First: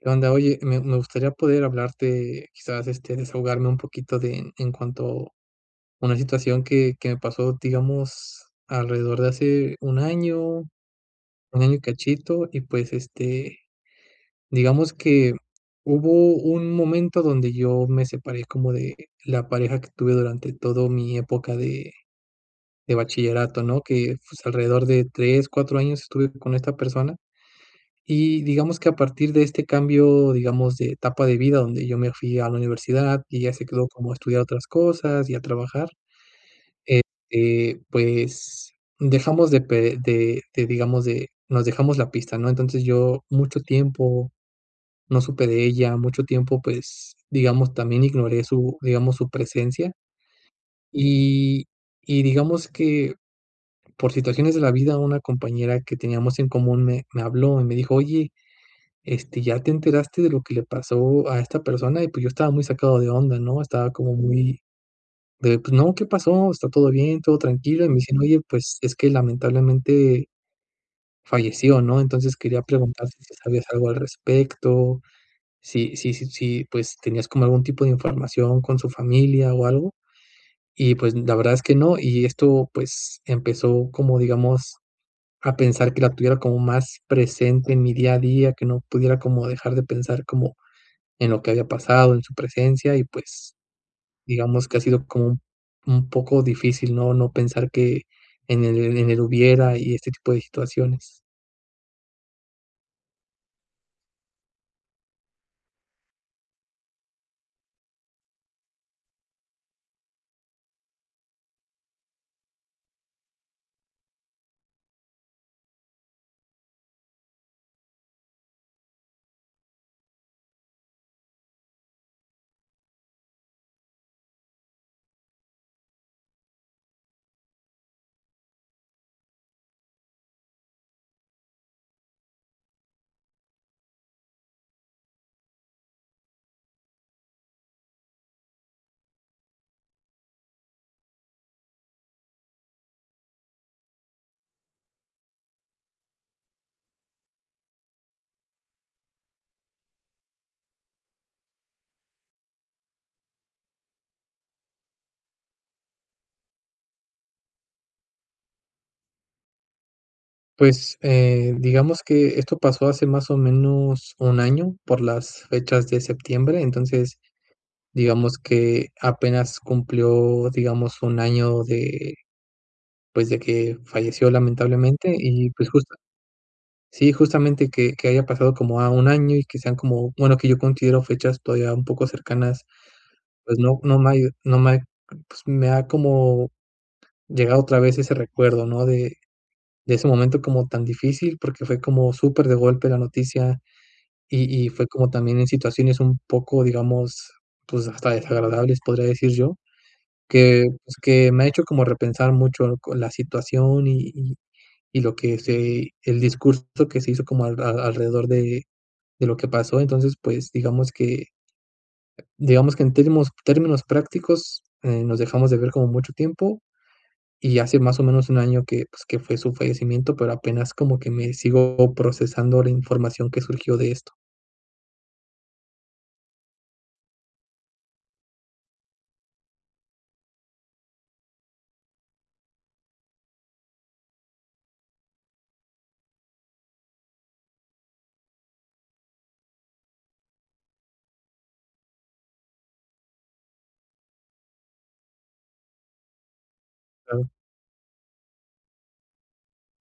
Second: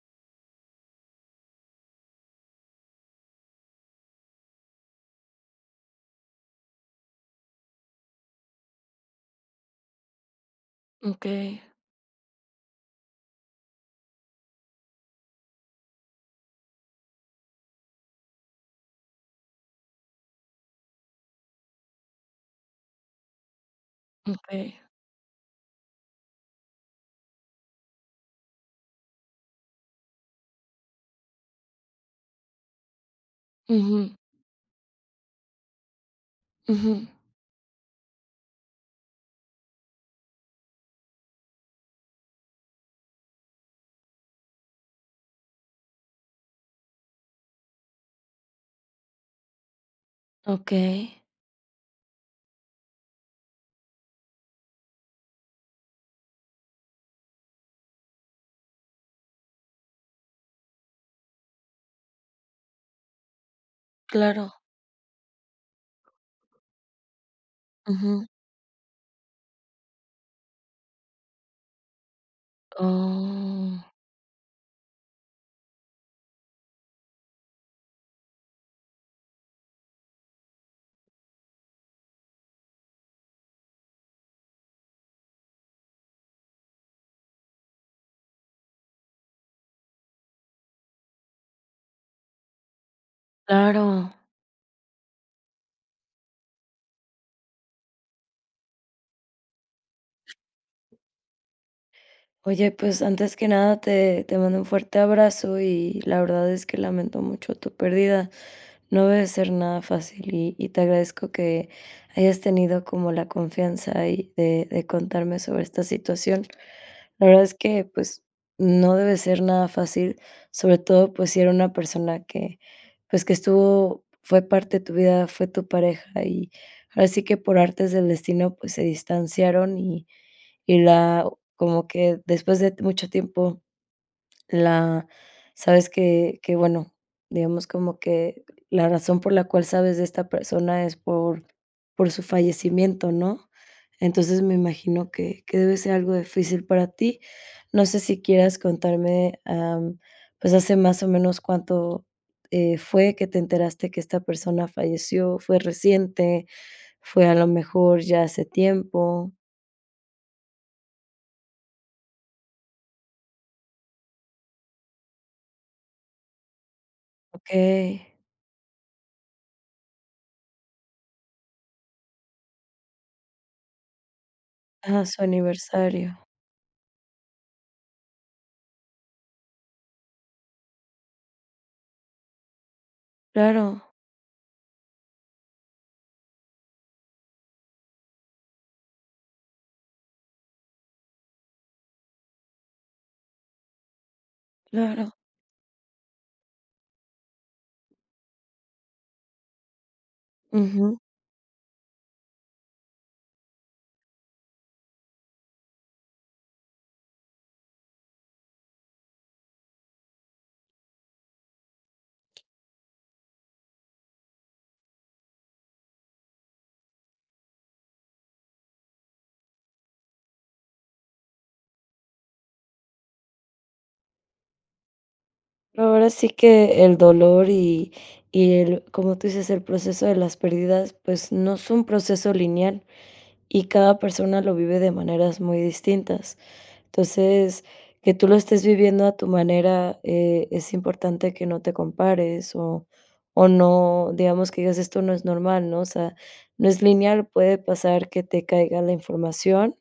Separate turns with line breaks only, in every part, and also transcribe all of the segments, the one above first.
¿Qué onda? Oye, me me gustaría poder hablarte, quizás, este, desahogarme un poquito de en cuanto a una situación que que me pasó, digamos alrededor de hace 1 año 1
Okey.
año y cachito, y pues, este, digamos que hubo un momento donde yo me separé como de la pareja que tuve durante todo mi época de de bachillerato, ¿no?, que pues,
Okey.
alrededor de 3, 4 años estuve con esta persona, y digamos que a partir de este cambio, digamos de etapa de vida donde yo me fui a la universidad ella se quedó como
Ujú.
a estudiar otras cosas y a trabajar,
Ujú.
este, pues, dejamos de pe de de, digamos de nos dejamos la pista, ¿no?, entonces, yo mucho tiempo no supe de ella mucho tiempo, pues, digamos también ignoré su, digamos su presencia.
Okey.
Y y digamos que, por situaciones de la vida, una compañera que teníamos en común me me habló y me dijo: "Oye, este, ya te enteraste de lo que le pasó a esta persona", y pues, yo estaba muy sacado de onda, ¿no?, estaba como
Claro
muy de pues: "No, ¿qué pasó? ¿Está todo bien? ¿Todo tranquilo?", y me dicen:
Ujú.
"Oye, pues, es que lamentablemente, falleció", ¿no?, entonces, quería preguntar si sabías
Oh.
algo al respecto, si si si si, pues, tenías como algún tipo de información con su familia o algo, y pues, la verdad es que no. Y esto pues, empezó como, digamos, a pensar que la tuviera como más presente en mi día a día, que no pudiera como dejar de pensar, como, en lo que había pasado en su presencia, y pues,
Claro.
digamos que ha sido como un un poco difícil, ¿no?, no pensar que, en el en el hubiera y este tipo de situaciones.
Oye, pues, antes que nada te te mando un fuerte abrazo y la verdad es que lamento mucho tu pérdida. No debe ser nada fácil, y y te agradezco que hayas tenido como la confianza y de de contarme sobre esta situación. La verdad es que, pues, no debe ser nada fácil, sobre todo, pues, si era una persona que, pues, que estuvo fue parte de tu vida, fue tu pareja y así que por artes del destino, pues, se distanciaron y y la como que después de mucho tiempo la sabes que que bueno, digamos como que, la razón por la cual, sabes de esta persona es por por su fallecimiento, ¿no?, entonces, me imagino que que debe ser algo difícil para ti. No sé, si quieras contarme, am, pues, hace más o menos cuánto, eh, fue que te enteraste que esta persona falleció, ¿fue reciente? ¿Fue a lo mejor ya hace tiempo?
Pues, eh, digamos que esto pasó hace más o menos 1, año por las fechas de septiembre, entonces,
Okey.
digamos que apenas cumplió, digamos, 1, año de, pues, de que falleció,
Ajá,
lamentablemente,
su
y, pues, justo
aniversario.
Sí, justamente que que haya pasado como, ah, 1, año y que sean como, bueno, que yo considero, fechas todavía un poco cercanas, pues, no
Claro.
no me ha ayu no me ha c pues, me ha como llegado otra vez ese recuerdo, ¿no? De de ese momento como tan difícil, porque fue como super de golpe la noticia, y y fue como
Claro.
también en situaciones un poco, digamos, pues, hasta desagradables, podría decir yo, que, pues,
Ujù.
que me ha hecho como repensar mucho lo co la situación y y y lo que se el discurso que se hizo como al a alrededor de de lo que pasó. Entonces, pues, digamos que digamos que en términos términos prácticos, eh, nos dejamos de ver como mucho tiempo, y hace más o menos 1, año que, pues, que fue su fallecimiento, pero apenas como que me sigo procesando la información que surgió de esto.
Ahora sí que el dolor y y el, como tú dices, el proceso de las pérdidas, pues no es un proceso lineal y cada persona lo vive de maneras muy distintas. Entonces, que tú lo estés viviendo a tu manera, eh, es importante que no te compares o o no digamos que digas: "Esto no es normal", ¿no? O sea, no es lineal.
Claro.
Puede pasar que te caiga la información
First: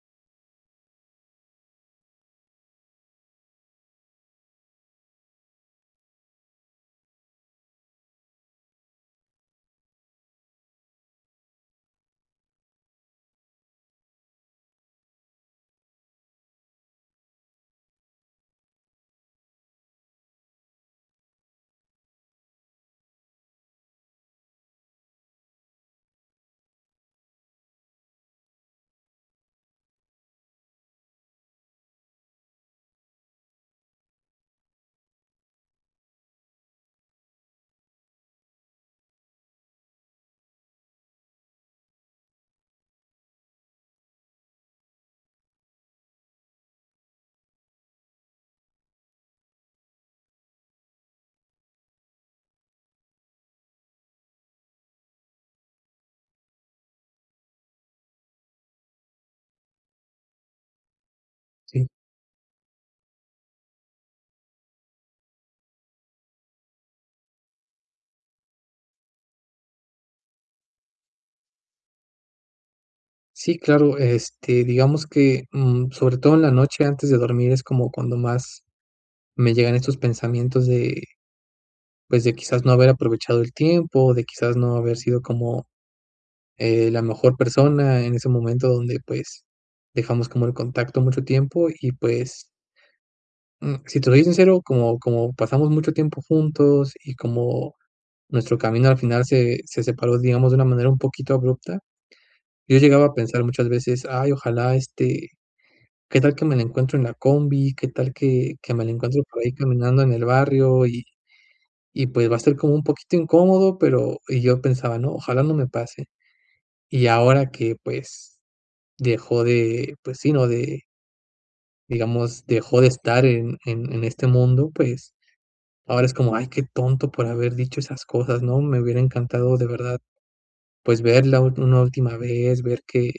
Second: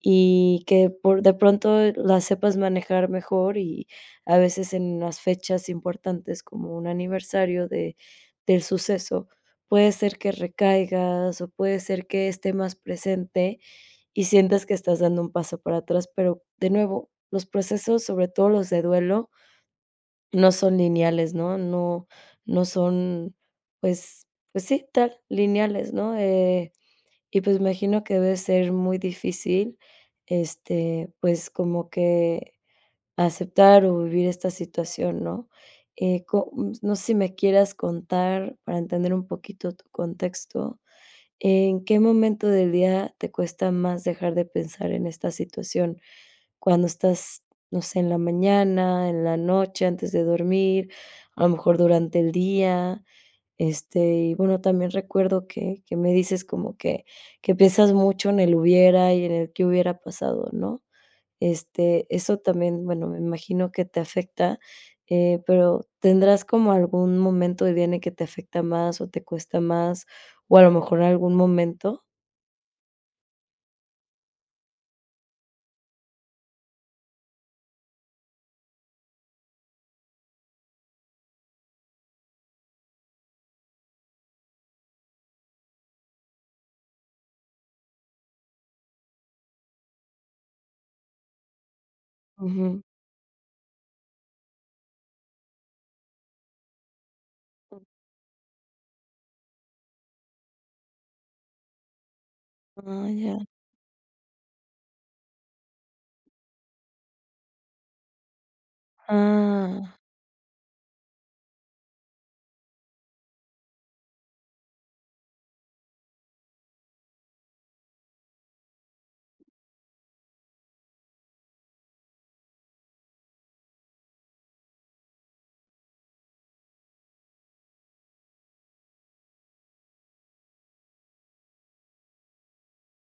y que por de pronto la sepas manejar mejor y, a veces, en las fechas importantes, como un aniversario de del suceso. Puede ser que recaigas o puede ser que esté más presente y sientas que estás dando un paso para atrás, pero, de nuevo, los procesos, sobre todo los de duelo no son lineales, ¿no? No, no son. Pues pues sí, tal lineales, ¿no?, eh, y pues me imagino que debe ser muy difícil, este, pues como que aceptar o vivir esta situación, ¿no?, eh, co mm, s No sé si me quieras contar para entender un poquito tu contexto. ¿En qué momento del día te cuesta más dejar de pensar en esta situación? ¿Cuándo estás, no sé, en la mañana, en la noche, antes de dormir, a lo mejor durante el día?, este, y, bueno, también recuerdo que que me dices como que que piensas mucho en el hubiera y en el qué hubiera pasado, ¿no?,
Sí.
este, eso también, bueno, me imagino que te afecta, eh, pero ¿tendrás como algún momento del día en el que te afecta más o te cuesta más, o a lo mejor algún momento?
Sí, claro. Este, digamos que, mm, sobre todo en la noche antes de dormir, es como cuando más me llegan estos pensamientos de, pues, de, quizás, no haber aprovechado el tiempo. De, quizás, no haber sido como, eh, la mejor persona en ese momento donde, pues, dejamos como el contacto mucho tiempo, y pues
Ujú.
mm, si te soy sincero, como como pasamos mucho tiempo juntos, y como
[unintelligible]
nuestro camino al final se se separó, digamos, de una manera un poquito abrupta, yo llegaba
Ah,
a
ya.
pensar muchas veces: "Ay, ojalá este, qué tal que me la encuentro en la combi, qué tal que que me la encuentro por ahí
Ah.
caminando en el barrio, y y pues, va a estar como un poquito incómodo", pero, y yo pensaba: "No, ojalá no me pase". Y ahora que, pues, dejó de, pues sí, no de digamos, dejó de estar en en en este mundo. Pues, ahora es como: "Ay, qué tonto por haber dicho esas cosas", ¿no? Me hubiera encantado de verdad, pues, verla últ una última vez, ver que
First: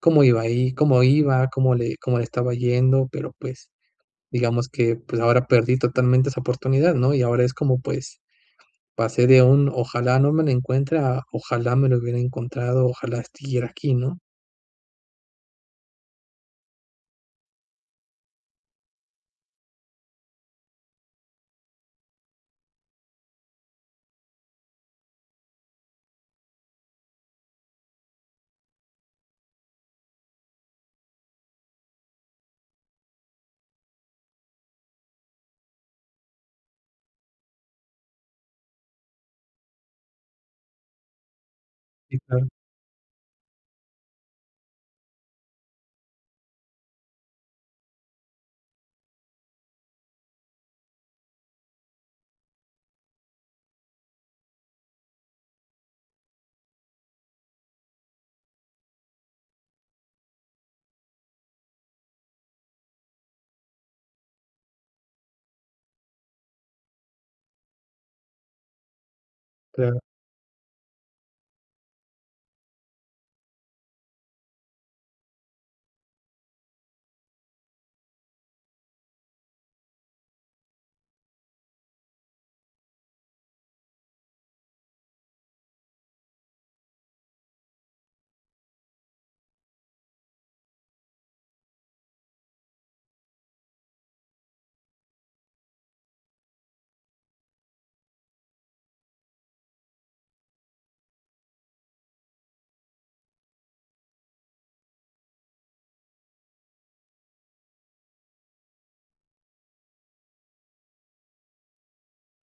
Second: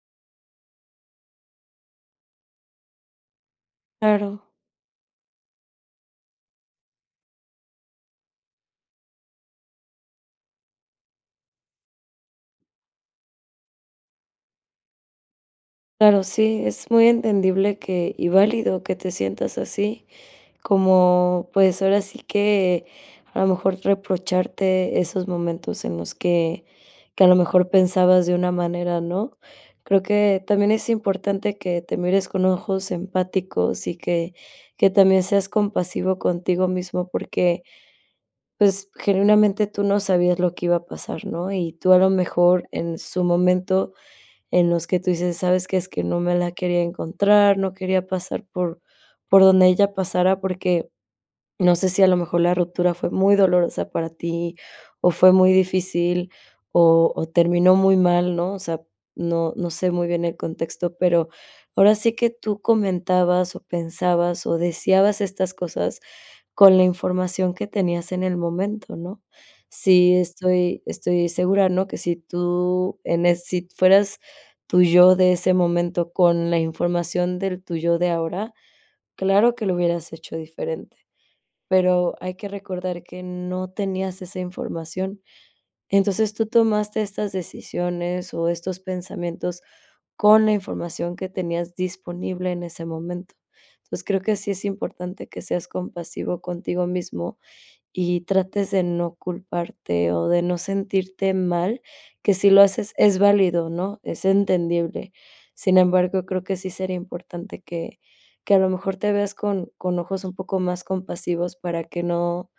cómo iba ahí, cómo iba, cómo le cómo le estaba yendo, pero pues
Claro.
digamos que pues ahora perdí totalmente esa oportunidad, ¿no?, y ahora es como, pues, pasé de un: "Ojalá no me lo encuentre" a: "Ojalá me lo hubiera encontrado, ojalá es siguiera aquí", ¿no?
Claro, sí, es muy entendible que y válido, que te sientas así, como pues, ahora sí que, a lo mejor reprocharte esos momentos en los que que a lo mejor pensabas de una manera, ¿no? Creo que, también es importante que te mires con ojos empáticos y que que también seas compasivo contigo mismo porque, pues, genuinamente tú no sabías lo que iba a pasar, ¿no?, y tú a lo
Sí, claro.
mejor, en su momento, en los que tú dices: "¿Sabes qué?, es que no me la quería encontrar, no quería pasar por por donde ella pasara", porque, no sé, si a lo mejor la ruptura fue muy dolorosa para tí, o fue muy difícil, o o terminó muy mal, ¿no?, o sea, no no sé, muy bien el contexto, pero, ahora sí que, tú comentabas o pensabas o deseabas estas cosas, con la información que tenías en el momento, ¿no?,
Claro.
sí, estoy estoy segura, ¿no?, que si tú, en es si fueras tú yo, de ese momento, con la información del tú yo de ahora, claro que lo hubieras hecho diferente, pero, hay que recordar que no tenías esa información. Entonces, tú tomaste estas decisiones, o estos pensamientos, con la información que tenías disponible en ese momento. Entonces creo, que sí es importante que seas compasivo contigo mísmo, y trates de no culparte, o de no sentirte mal, que si lo haces es válido, ¿no?, es entendible. Sin embargo, creo que sí sería importante que que a lo mejor te veas con con ojos un poco más compasivos para que no,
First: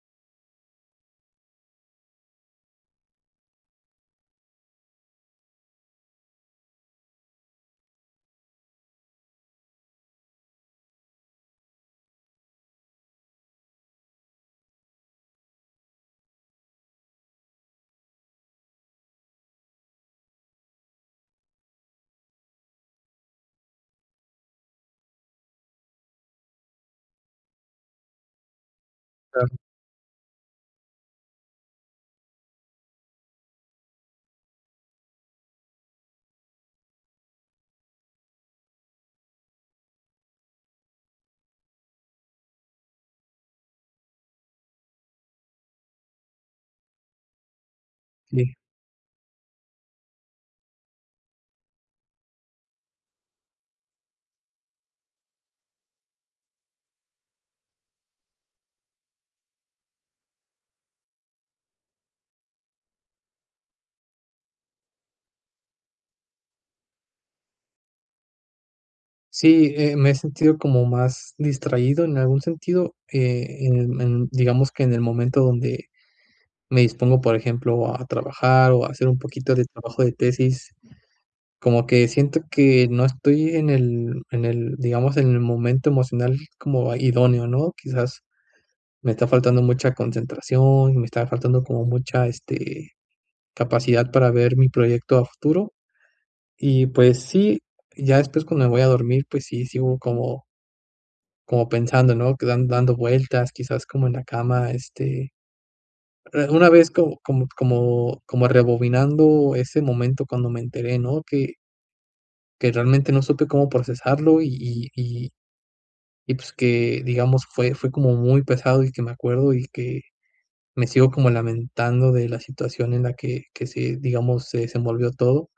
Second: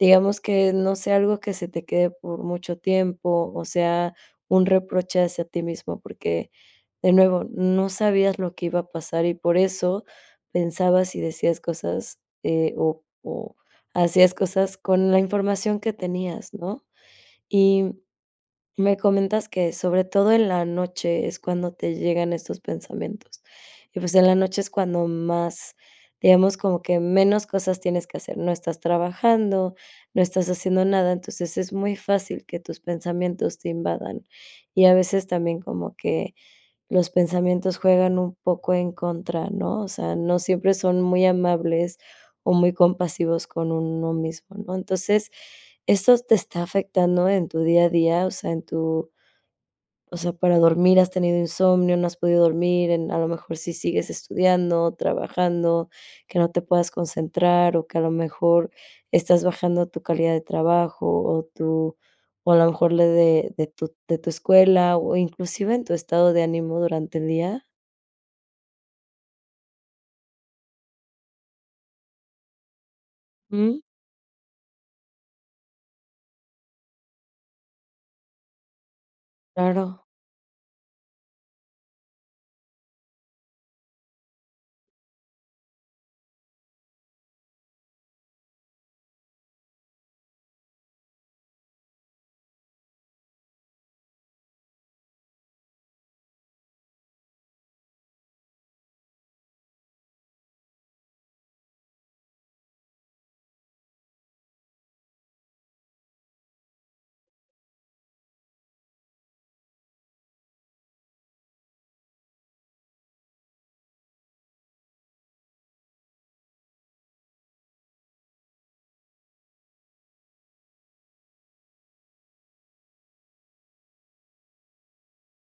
digamos que no sea algo que se te quede por mucho tiempo, o sea, un reproche hacia ti mismo, porque de nuevo, no sabías lo que iba a pasar y por eso, pensabas y decías cosas eh, o o hacías cosas con la información que tenías, ¿no?, y me comentas que, sobre todo en la noche es cuando te llegan estos pensamientos, y pues, en la noche es cuando más, digamos como que, menos cosas tienes que hacer. No estás
Claro.
trabajando, no estás haciendo nada, entonces, es muy fácil que tus pensamientos te invadan, y a veces también como que, los pensamientos juegan un poco en contra, ¿no?, o sea, no siempre son muy amables, o muy compasivos con uno mismo, ¿no?, entonces, eso te está afectando en tu día a día, o sea,
Sí.
en tú, o sea, ¿para dormir has tenido insomnio, no has podido dormir en a lo mejor sí sigues estudiando, trabajando, que no te puedas concentrar, o que a lo mejor, estás bajando tu calidad de trabajo, o tu o a lo mejor lo de de tu de tu escuela, o inclusive en tu estado de ánimo durante el día?
Sí, eh, me he sentido como más distraído en algún sentido, eh,
Mm.
en en, digamos que en el momento donde me dispongo, por ejemplo, a trabajar, o a hacer un poquito de
Claro.
trabajo de tesis. Como que siento que no estoy en el en el, digamos, en el momento emocional como idóneo, ¿no? Quizás, me está faltando mucha concentración y me está faltando como mucha, este, capacidad para ver mi proyecto a futuro. Y pues sí, ya después, cuando me voy a dormir, pues sí, sigo como como pensando, ¿no?, que dan dando vueltas, quizás como en la cama, este, eh, una vez co como como como rebobinando ese momento cuando me enteré, ¿no?, que que realmente no supe cómo procesarlo y y y y pues, que digamos fue fue como muy pesado, y que me acuerdo y que me sigo como lamentando de la situación en la que que se digamos, se desenvolvió todo.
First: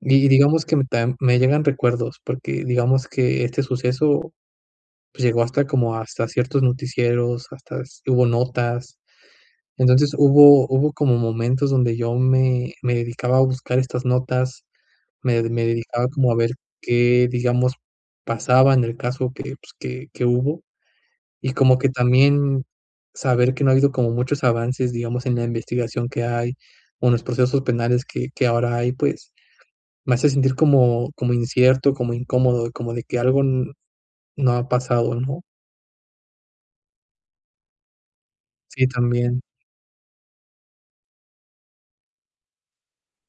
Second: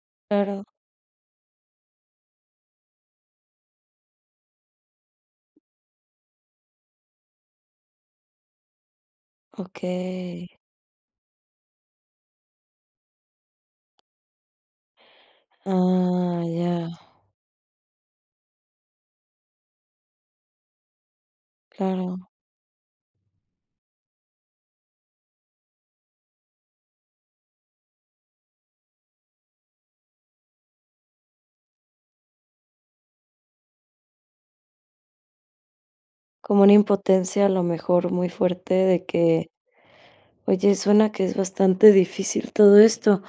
Y
Claro.
digamos que mm, tam me llegan recuerdos porque digamos que este suceso pues, llegó hasta como hasta ciertos noticieros, hasta s hubo notas. Entonces,
Okey.
hubo hubo como momentos donde yo me me dedicaba a buscar estas notas. Me me dedicaba como a
Ah,
ver,
ya.
qué digamos pasaba en el caso que, pues, que que hubo, y como que
Claro.
también saber que no ha habido como muchos avances, digamos, en la investigación que hay, o en los procesos penales que que ahora hay, pues, me hace sentir como como incierto, como incómodo, como de que algo n no ha pasado, ¿no?
Como una impotencia a lo mejor muy fuerte
Sí,
de
también.
que oye, suena que es bastante difícil todo esto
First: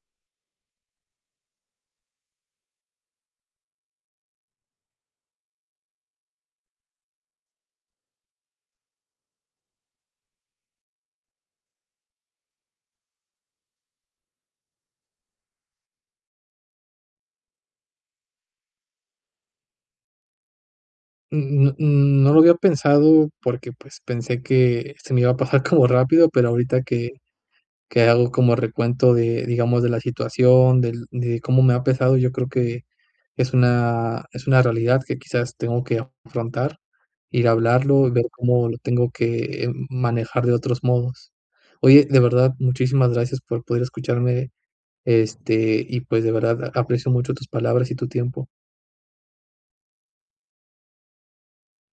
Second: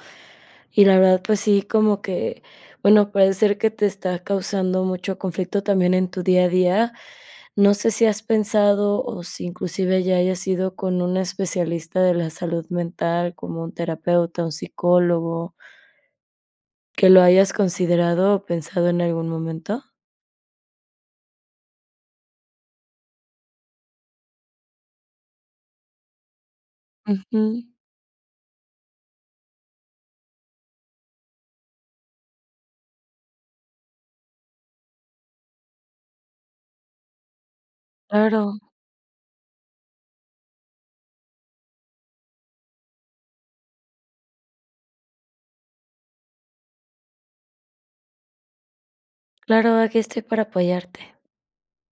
y la verdad, pues sí, como que, bueno, puede ser que te está causando mucho conflicto, también en tu día a día, ¿no sé, si has pensado, o si inclusive ya hayas ido, con un especialista de la salud mental, como un terapeuta, un psicólogo que lo hayas considerado o pensado en algún momento?
N n n no lo había pensado, porque, pues pensé que se me iba a pasar como rápido, pero, ahorita que
Ujú.
que hago como recuento de, digamos de la situación del de cómo me ha pesado, yo creo que es una es una realidad que quizás tengo que afrontar, ir a hablarlo y ver
Claro.
cómo lo tengo que, eh, manejar de otros modos. Oye, de verdad, muchísimas gracias por poder escucharme, este, y pues, de verdad aprecio mucho tus palabras y tu tiempo.
Claro, aqui estoy para apoyarte.